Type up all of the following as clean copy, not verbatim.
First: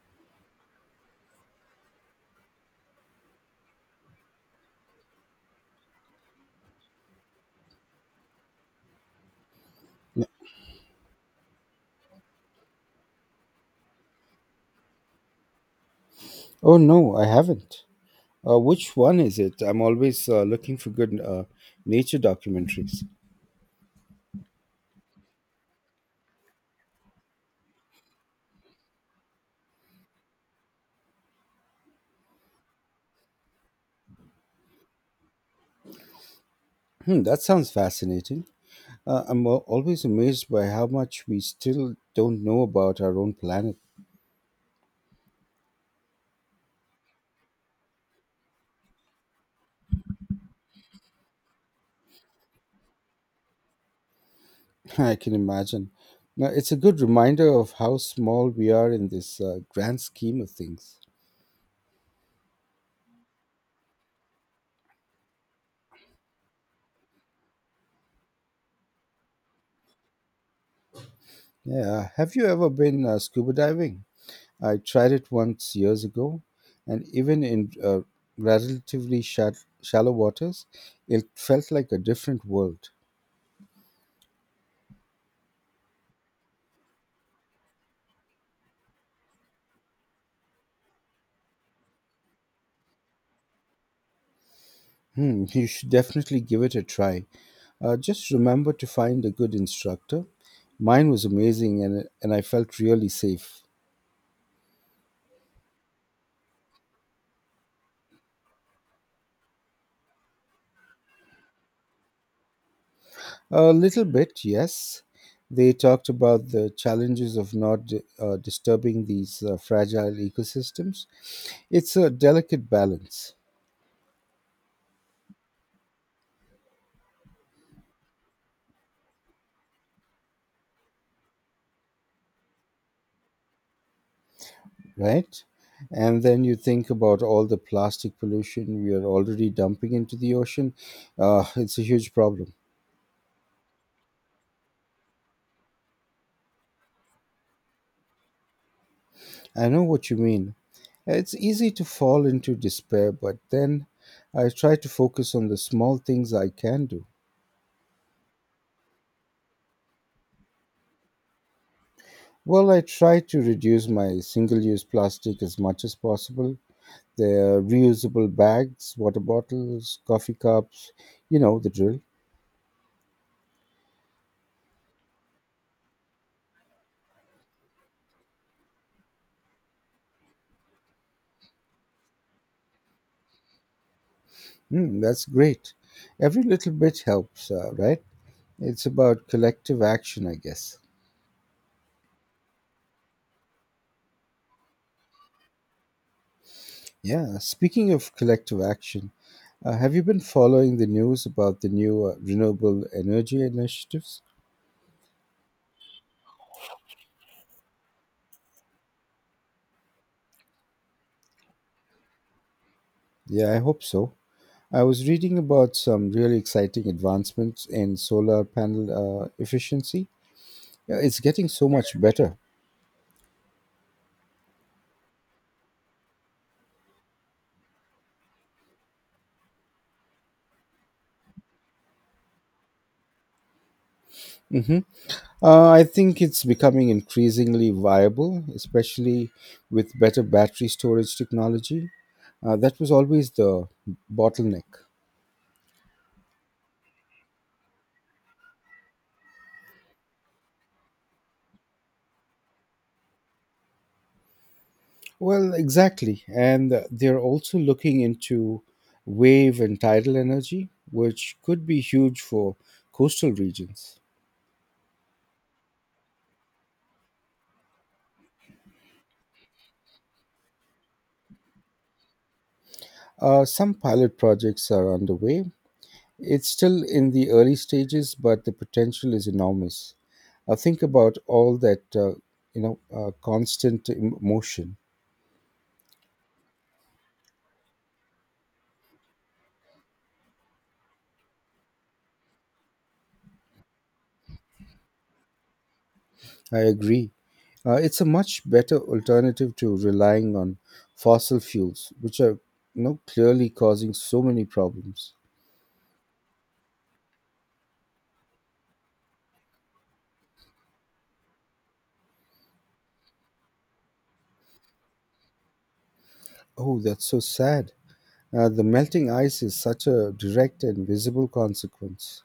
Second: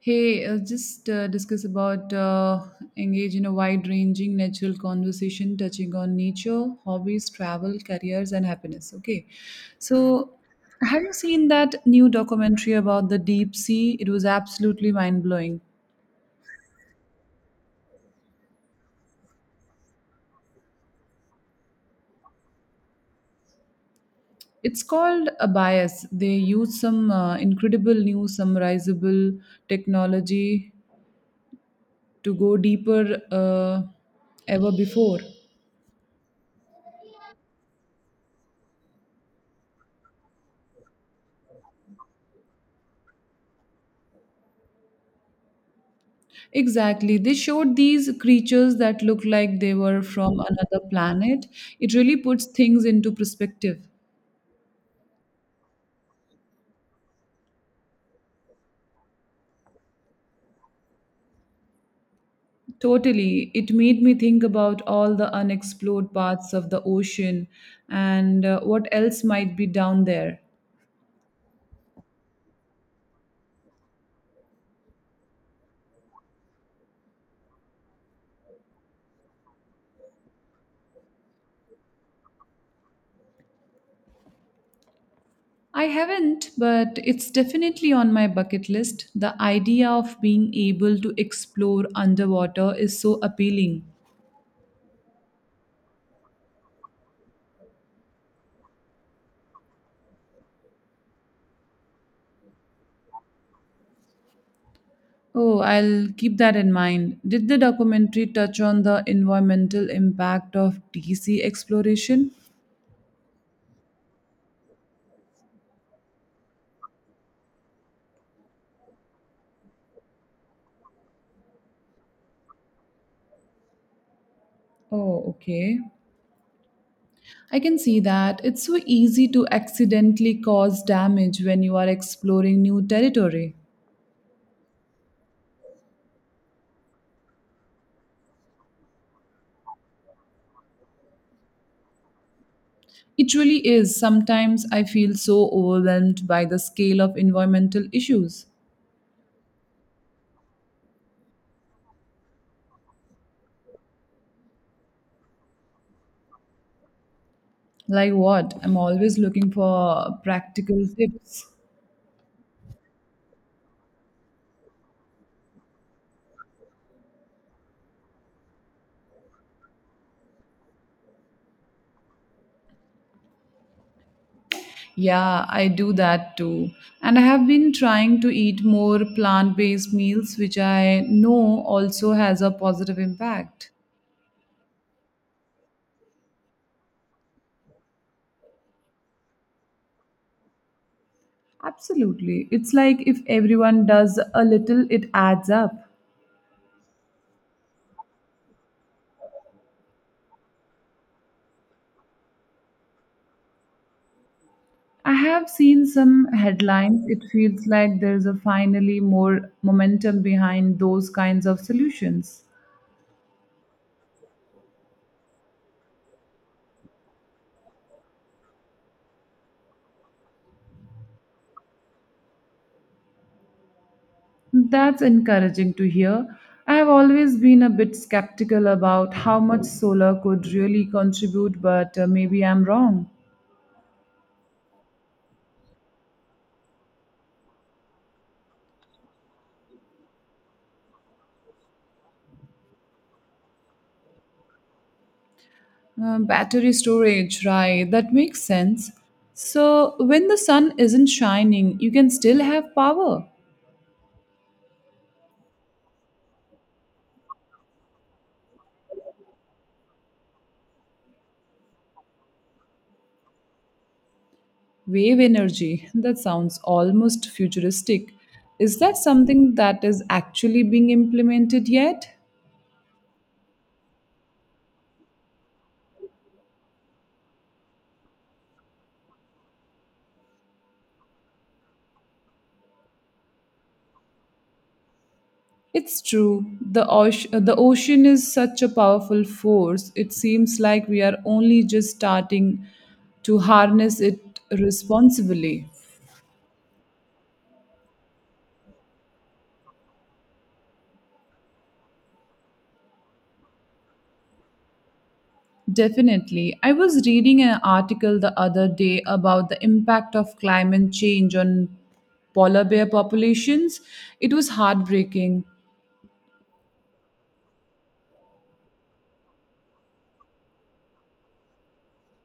Just discuss about engage in a wide-ranging natural conversation touching on nature, hobbies, travel, careers, and happiness. Okay, N- so have you seen that new documentary about the deep sea? It was absolutely mind-blowing. Oh no, I haven't. Which one is it? I'm always looking for good nature documentaries. It's called a bias. They use some incredible new summarizable technology to go deeper ever before. Hmm, that sounds fascinating. I'm always amazed by how much we still don't know about our own planet. Exactly. They showed these creatures that look like they were from another planet. It really puts things into perspective. I can imagine. Now, it's a good reminder of how small we are in this grand scheme of things. Totally. It made me think about all the unexplored parts of the ocean and what else might be down there. Yeah. Have you ever been scuba diving? I tried it once years ago, and even in relatively shallow waters, it felt like a different world. I haven't, but it's definitely on my bucket list. The idea of being able to explore underwater is so appealing. Hmm, you should definitely give it a try. Just remember to find a good instructor. Mine was amazing, and I felt really safe. Oh, I'll keep that in mind. Did the documentary touch on the environmental impact of DC exploration? A little bit, yes. They talked about the challenges of not disturbing these fragile ecosystems. It's a delicate balance. Oh, okay. I can see that. It's so easy to accidentally cause damage when you are exploring new territory. Right? And then you think about all the plastic pollution we are already dumping into the ocean. It's a huge problem. It really is. Sometimes I feel so overwhelmed by the scale of environmental issues. I know what you mean. It's easy to fall into despair, but then I try to focus on the small things I can do. Like what? I'm always looking for practical tips. Well, I try to reduce my single use plastic as much as possible. They're reusable bags, water bottles, coffee cups, you know the drill. Yeah, I do that too. And I have been trying to eat more plant-based meals, which I know also has a positive impact. Mm, that's great. Every little bit helps, right? It's about collective action, I guess. Absolutely. It's like if everyone does a little, it adds up. Yeah, speaking of collective action, have you been following the news about the new renewable energy initiatives? I have seen some headlines. It feels like there's a finally more momentum behind those kinds of solutions. Yeah, I hope so. I was reading about some really exciting advancements in solar panel efficiency. Yeah, it's getting so much better. That's encouraging to hear. I have always been a bit skeptical about how much solar could really contribute, but maybe I'm wrong. Hmm. I think it's becoming increasingly viable, especially with better battery storage technology. That was always the bottleneck. Battery storage, right, that makes sense. So, when the sun isn't shining, you can still have power. Well, exactly. And they're also looking into wave and tidal energy, which could be huge for coastal regions. Wave energy, that sounds almost futuristic. Is that something that is actually being implemented yet? Some pilot projects are underway. It's still in the early stages, but the potential is enormous. Think about all that, constant motion. It's true. The ocean is such a powerful force. It seems like we are only just starting to harness it responsibly. I agree. It's a much better alternative to relying on fossil fuels, which are, you know, clearly causing so many problems. Definitely. I was reading an article the other day about the impact of climate change on polar bear populations. It was heartbreaking. Oh, that's so sad. The melting ice is such a direct and visible consequence.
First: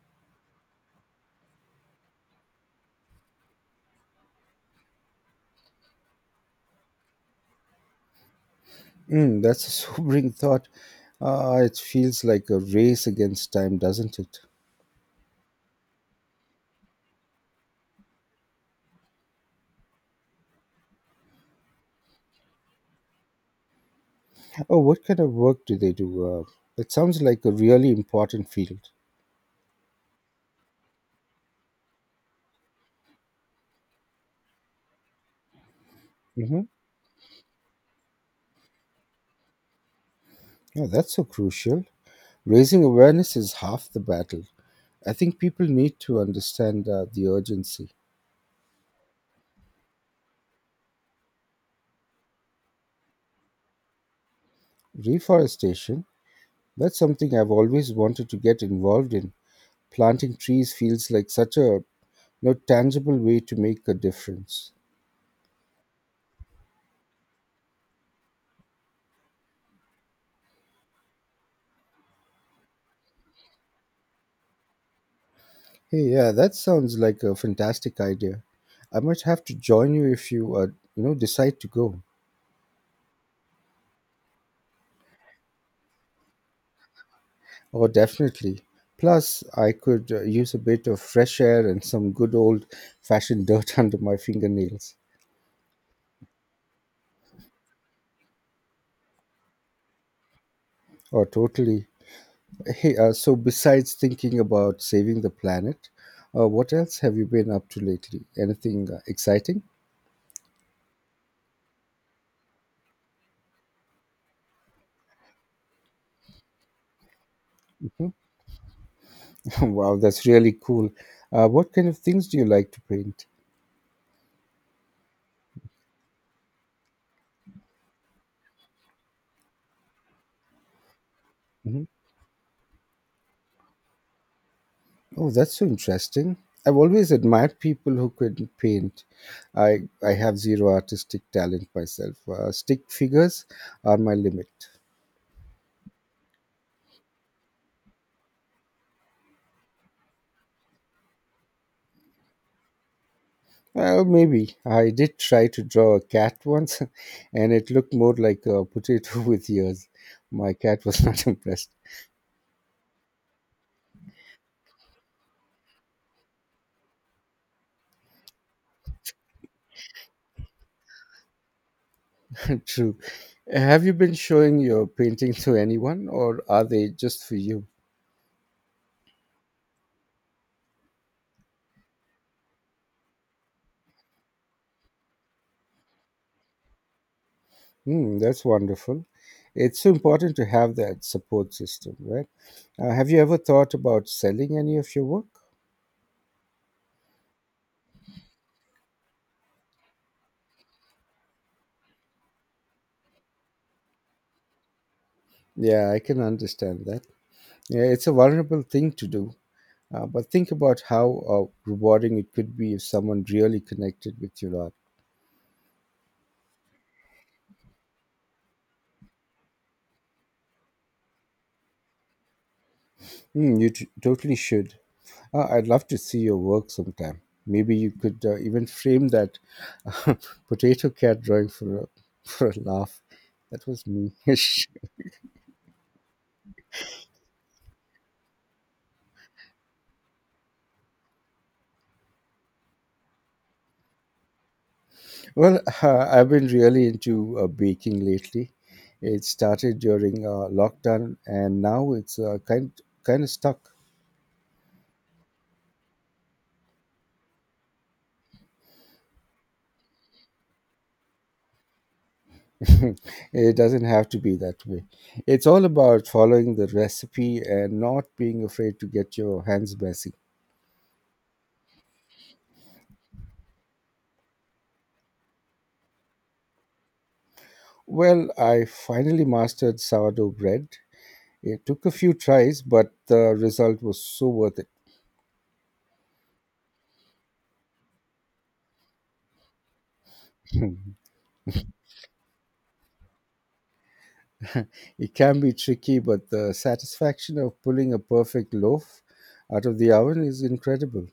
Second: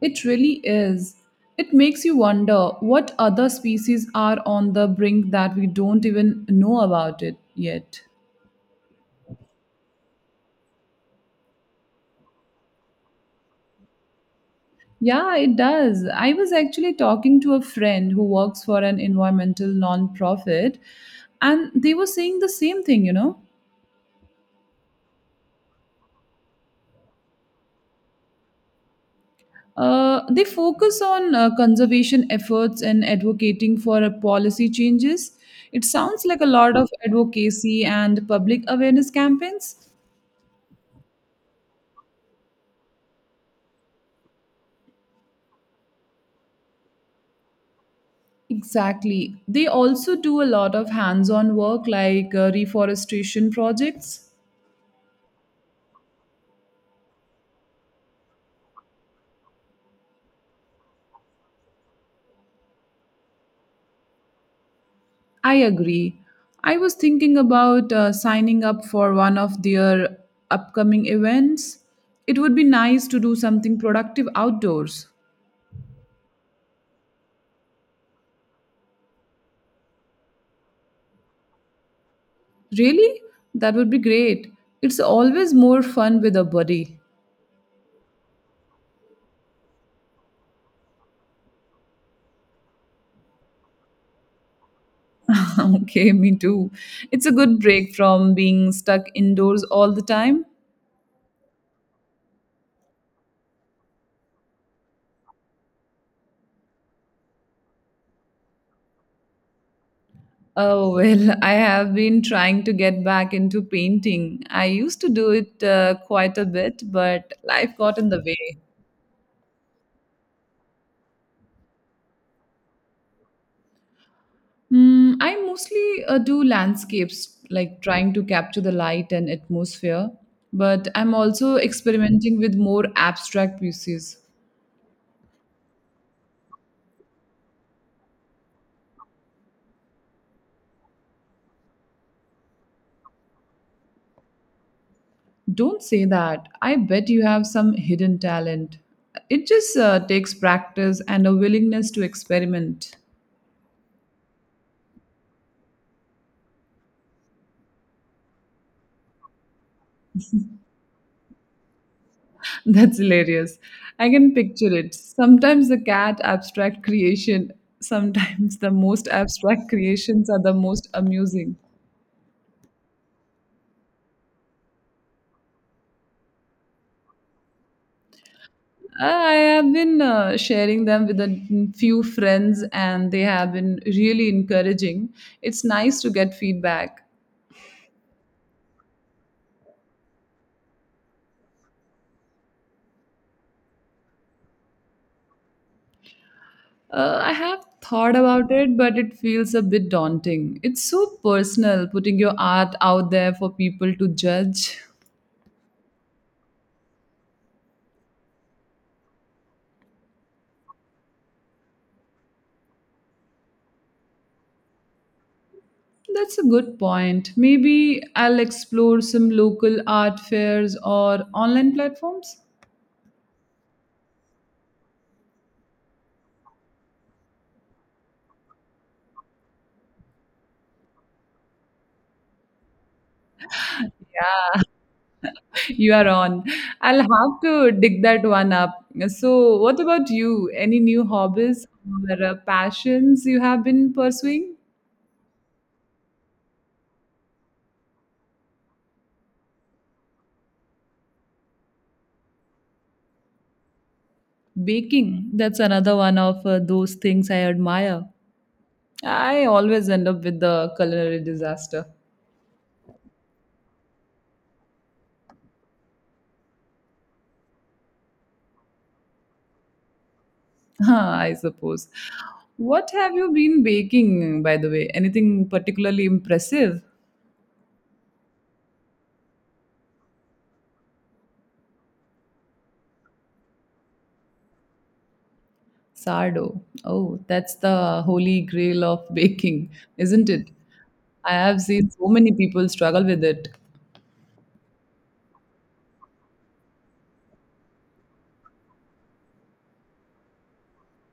It really is. It makes you wonder what other species are on the brink that we don't even know about it yet. Mm, that's a sobering thought. It feels like a race against time, doesn't it? Yeah, it does. I was actually talking to a friend who works for an environmental nonprofit, and they were saying the same thing. Oh, what kind of work do they do? It sounds like a really important field. They focus on conservation efforts and advocating for policy changes. It sounds like a Mm-hmm. lot of advocacy and public awareness campaigns. Oh, that's so crucial. Raising awareness is half the battle. I think people need to understand the urgency. Exactly. They also do a lot of hands on work like reforestation projects. Reforestation, that's something I've always wanted to get involved in. Planting trees feels like such a no tangible way to make a difference. I agree. I was thinking about signing up for one of their upcoming events. It would be nice to do something productive outdoors. Hey, yeah, that sounds like a fantastic idea. I might have to join you if you decide to go. Really? That would be great. It's always more fun with a buddy. Oh, definitely. Plus, I could use a bit of fresh air and some good old-fashioned dirt under my fingernails. Okay, me too. It's a good break from being stuck indoors all the time. Oh, totally. Hey, so besides thinking about saving the planet, what else have you been up to lately? Anything exciting? Oh, well, I have been trying to get back into painting. I used to do it quite a bit, but life got in the way. Wow, that's really cool. What kind of things do you like to paint? Mm, I mostly do landscapes, like trying to capture the light and atmosphere, but I'm also Mm-hmm. experimenting with more abstract pieces. Oh, that's so interesting. I've always admired people who could paint. I have zero artistic talent myself. Stick figures are my limit. Don't say that. I bet you have some hidden talent. It just takes practice and a willingness to experiment. Well, maybe. I did try to draw a cat once, and it looked more like a potato with ears. My cat was not impressed. That's hilarious. I can picture it. Sometimes the most abstract creations are the most amusing. True. Have you been showing your painting to anyone, or are they just for you? I have been sharing them with a few friends, and they have been really encouraging. It's nice to get feedback. Hmm, that's wonderful. It's so important to have that support system, right? Have you ever thought about selling any of your work? I have thought about it, but it feels a bit daunting. It's so personal putting your art out there for people to judge. Yeah, I can understand that. Yeah, it's a vulnerable thing to do, but think about how rewarding it could be if someone really connected with your art. That's a good point. Maybe I'll explore some local art fairs or online platforms. Hmm, you totally should. I'd love to see your work sometime. Maybe you could even frame that potato cat drawing for a, for a laugh. That was me. You are on. I'll have to dig that one up. So, what about you? Any new hobbies or passions you have been pursuing? Well, I've been really into baking lately. It started during lockdown, and now it's kind of stuck. Baking, that's another one of those things I admire. I always end up with the culinary disaster, It doesn't have to be that way. It's all about following the recipe and not being afraid to get your hands messy. I suppose. What have you been baking, by the way? Anything particularly impressive? Well, I finally mastered sourdough bread. It took a few tries, but the result was so worth it. Sardo. Oh, that's the holy grail of baking, isn't it? I have seen so many people struggle with it. It can be tricky, but the satisfaction of pulling a perfect loaf out of the oven is incredible.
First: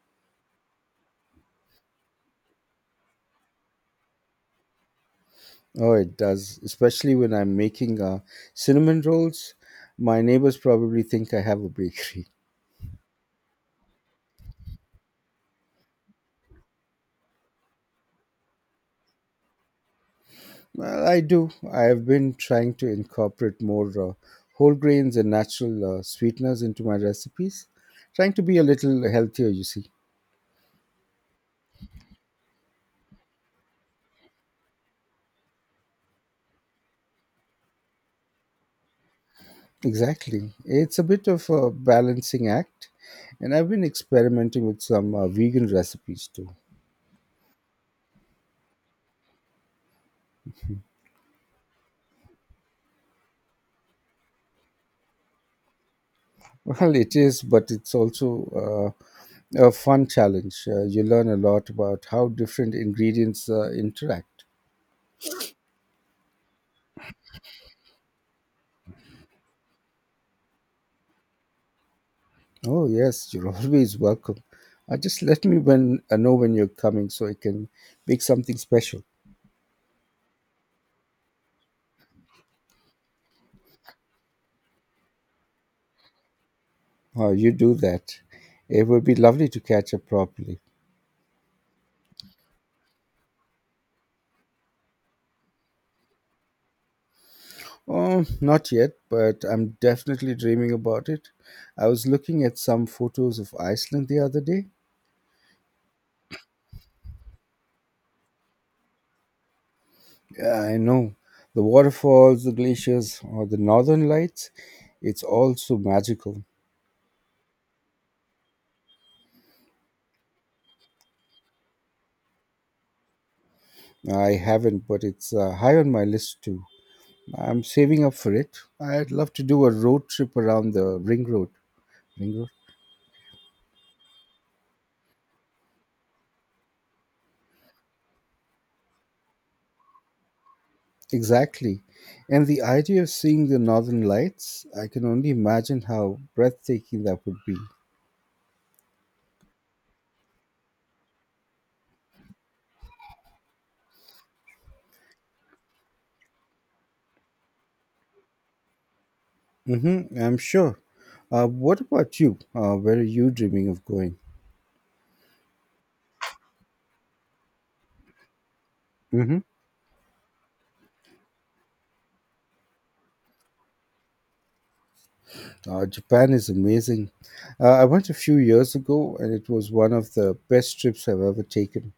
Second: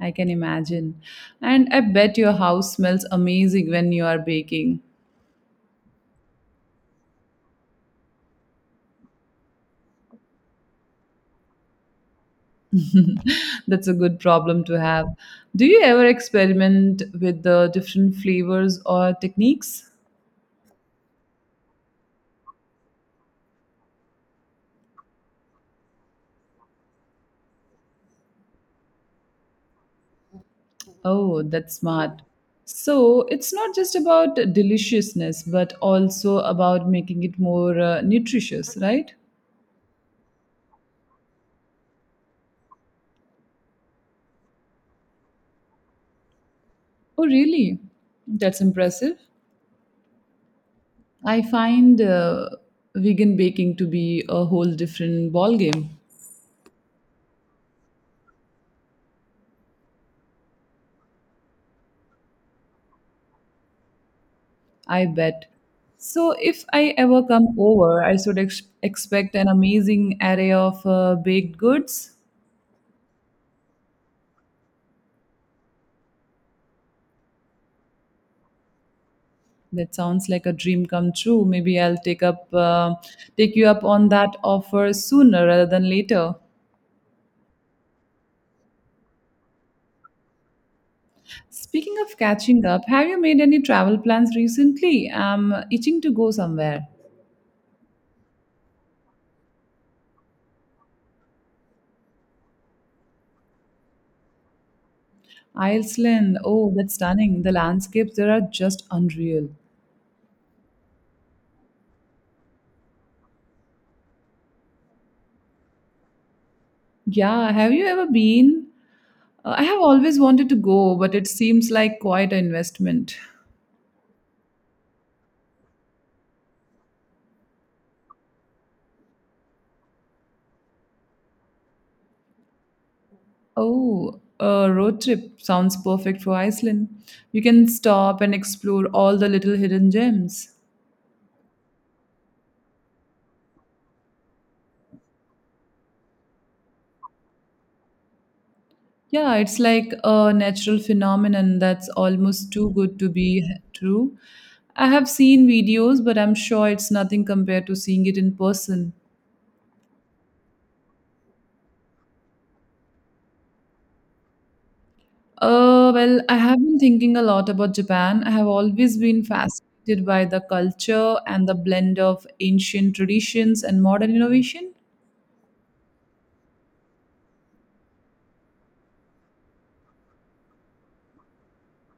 I can imagine. And I bet your house smells amazing when you are baking. Oh, it does, especially when I'm making cinnamon rolls. My neighbors probably think I have a bakery. That's a good problem to have. Do you ever experiment with the different flavors or techniques? Well, I do. I have been trying to incorporate more whole grains and natural sweeteners into my recipes, trying to be a little healthier, you see. Oh, that's smart. So it's not just about deliciousness, but also about making it more nutritious, right? Exactly. It's a bit of a balancing act, and I've been experimenting with some vegan recipes too. Oh, really? That's impressive. I find vegan baking to be a whole different ballgame. Well, it is, but it's also a fun challenge. You learn a lot about how different ingredients interact. I bet. So, if I ever come over, I should expect an amazing array of baked goods. Oh, yes, you're always welcome. Just let me when, know when you're coming so I can make something special. That sounds like a dream come true. Maybe I'll take you up on that offer sooner rather than later. Oh, you do that. It would be lovely to catch up properly. Speaking of catching up, have you made any travel plans recently? I'm itching to go somewhere. Oh, not yet, but I'm definitely dreaming about it. I was looking at some photos of Iceland the other day. Iceland. Oh, that's stunning. The landscapes there are just unreal. Yeah, I know. The waterfalls, the glaciers, or the northern lights, it's all so magical. Yeah, have you ever been? I have always wanted to go, but it seems like quite an investment. I haven't, but it's high on my list too. I'm saving up for it. I'd love to do a road trip around the ring road. Ring road? Oh, a road trip sounds perfect for Iceland. You can stop and explore all the little hidden gems. Exactly. And the idea of seeing the northern lights, I can only imagine how breathtaking that would be. Yeah, it's like a natural phenomenon that's almost too good to be true. I have seen videos, but I'm sure it's nothing compared to seeing it in person. Mm-hmm, I'm sure. What about you? Where are you dreaming of going? Well, I have been thinking a lot about Japan. I have always been Mm-hmm. fascinated by the culture and the blend of ancient traditions and modern innovation. Japan is amazing. I went a few years ago and it was one of the best trips I've ever taken.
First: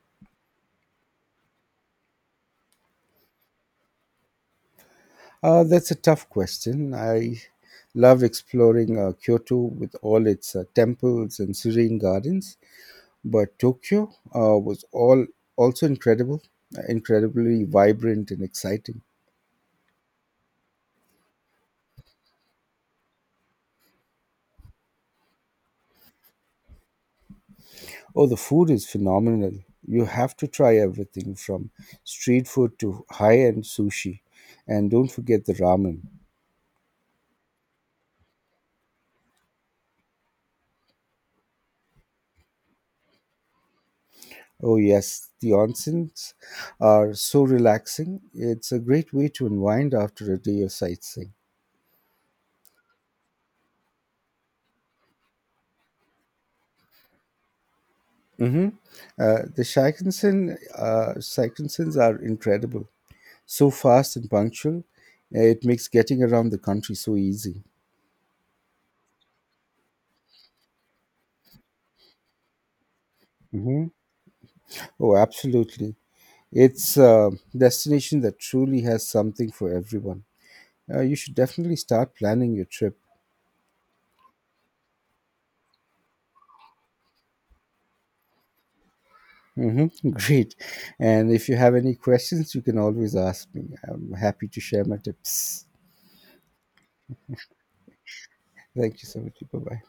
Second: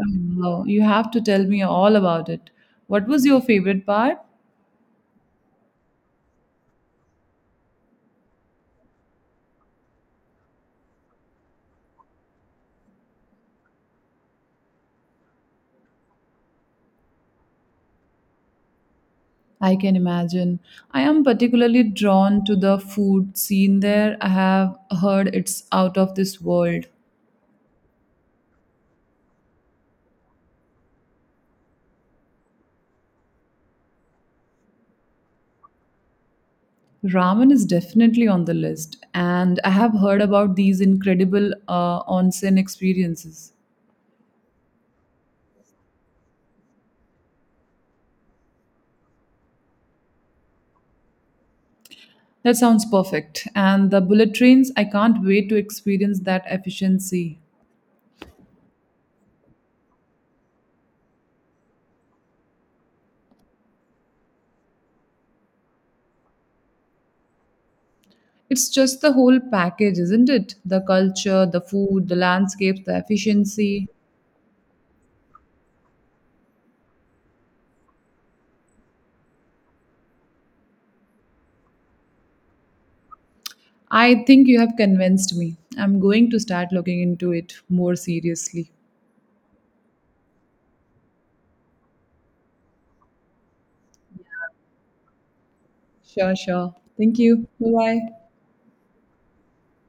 You have to tell me all about it. What was your favorite part? That's a tough question. I love exploring Kyoto with all its temples and serene gardens, but Tokyo was all also incredible, incredibly vibrant and exciting. I can imagine. I am particularly drawn to the food scene there. I have heard it's out of this world. Oh, the food is phenomenal. You have to try everything from street food to high end sushi. And don't forget the ramen. Ramen is definitely on the list, and I have heard about these incredible onsen experiences. Oh, yes, the onsens are so relaxing. It's a great way to unwind after a day of sightseeing. That sounds perfect. And the bullet trains, I can't wait to experience that efficiency. Hmm. The Shikensens, Shikensens are incredible, so fast and punctual. It makes getting around the country so easy. It's just the whole package, isn't it? The culture, the food, the landscapes, the efficiency. Hmm. Oh, absolutely. It's a destination that truly has something for everyone. You should definitely start planning your trip. I think you have convinced me. I'm going to start looking into it more seriously. Mm-hmm. Great. And if you have any questions, you can always ask me. I'm happy to share my tips. Sure, sure. Thank you. Bye bye. Thank you so much. Bye bye.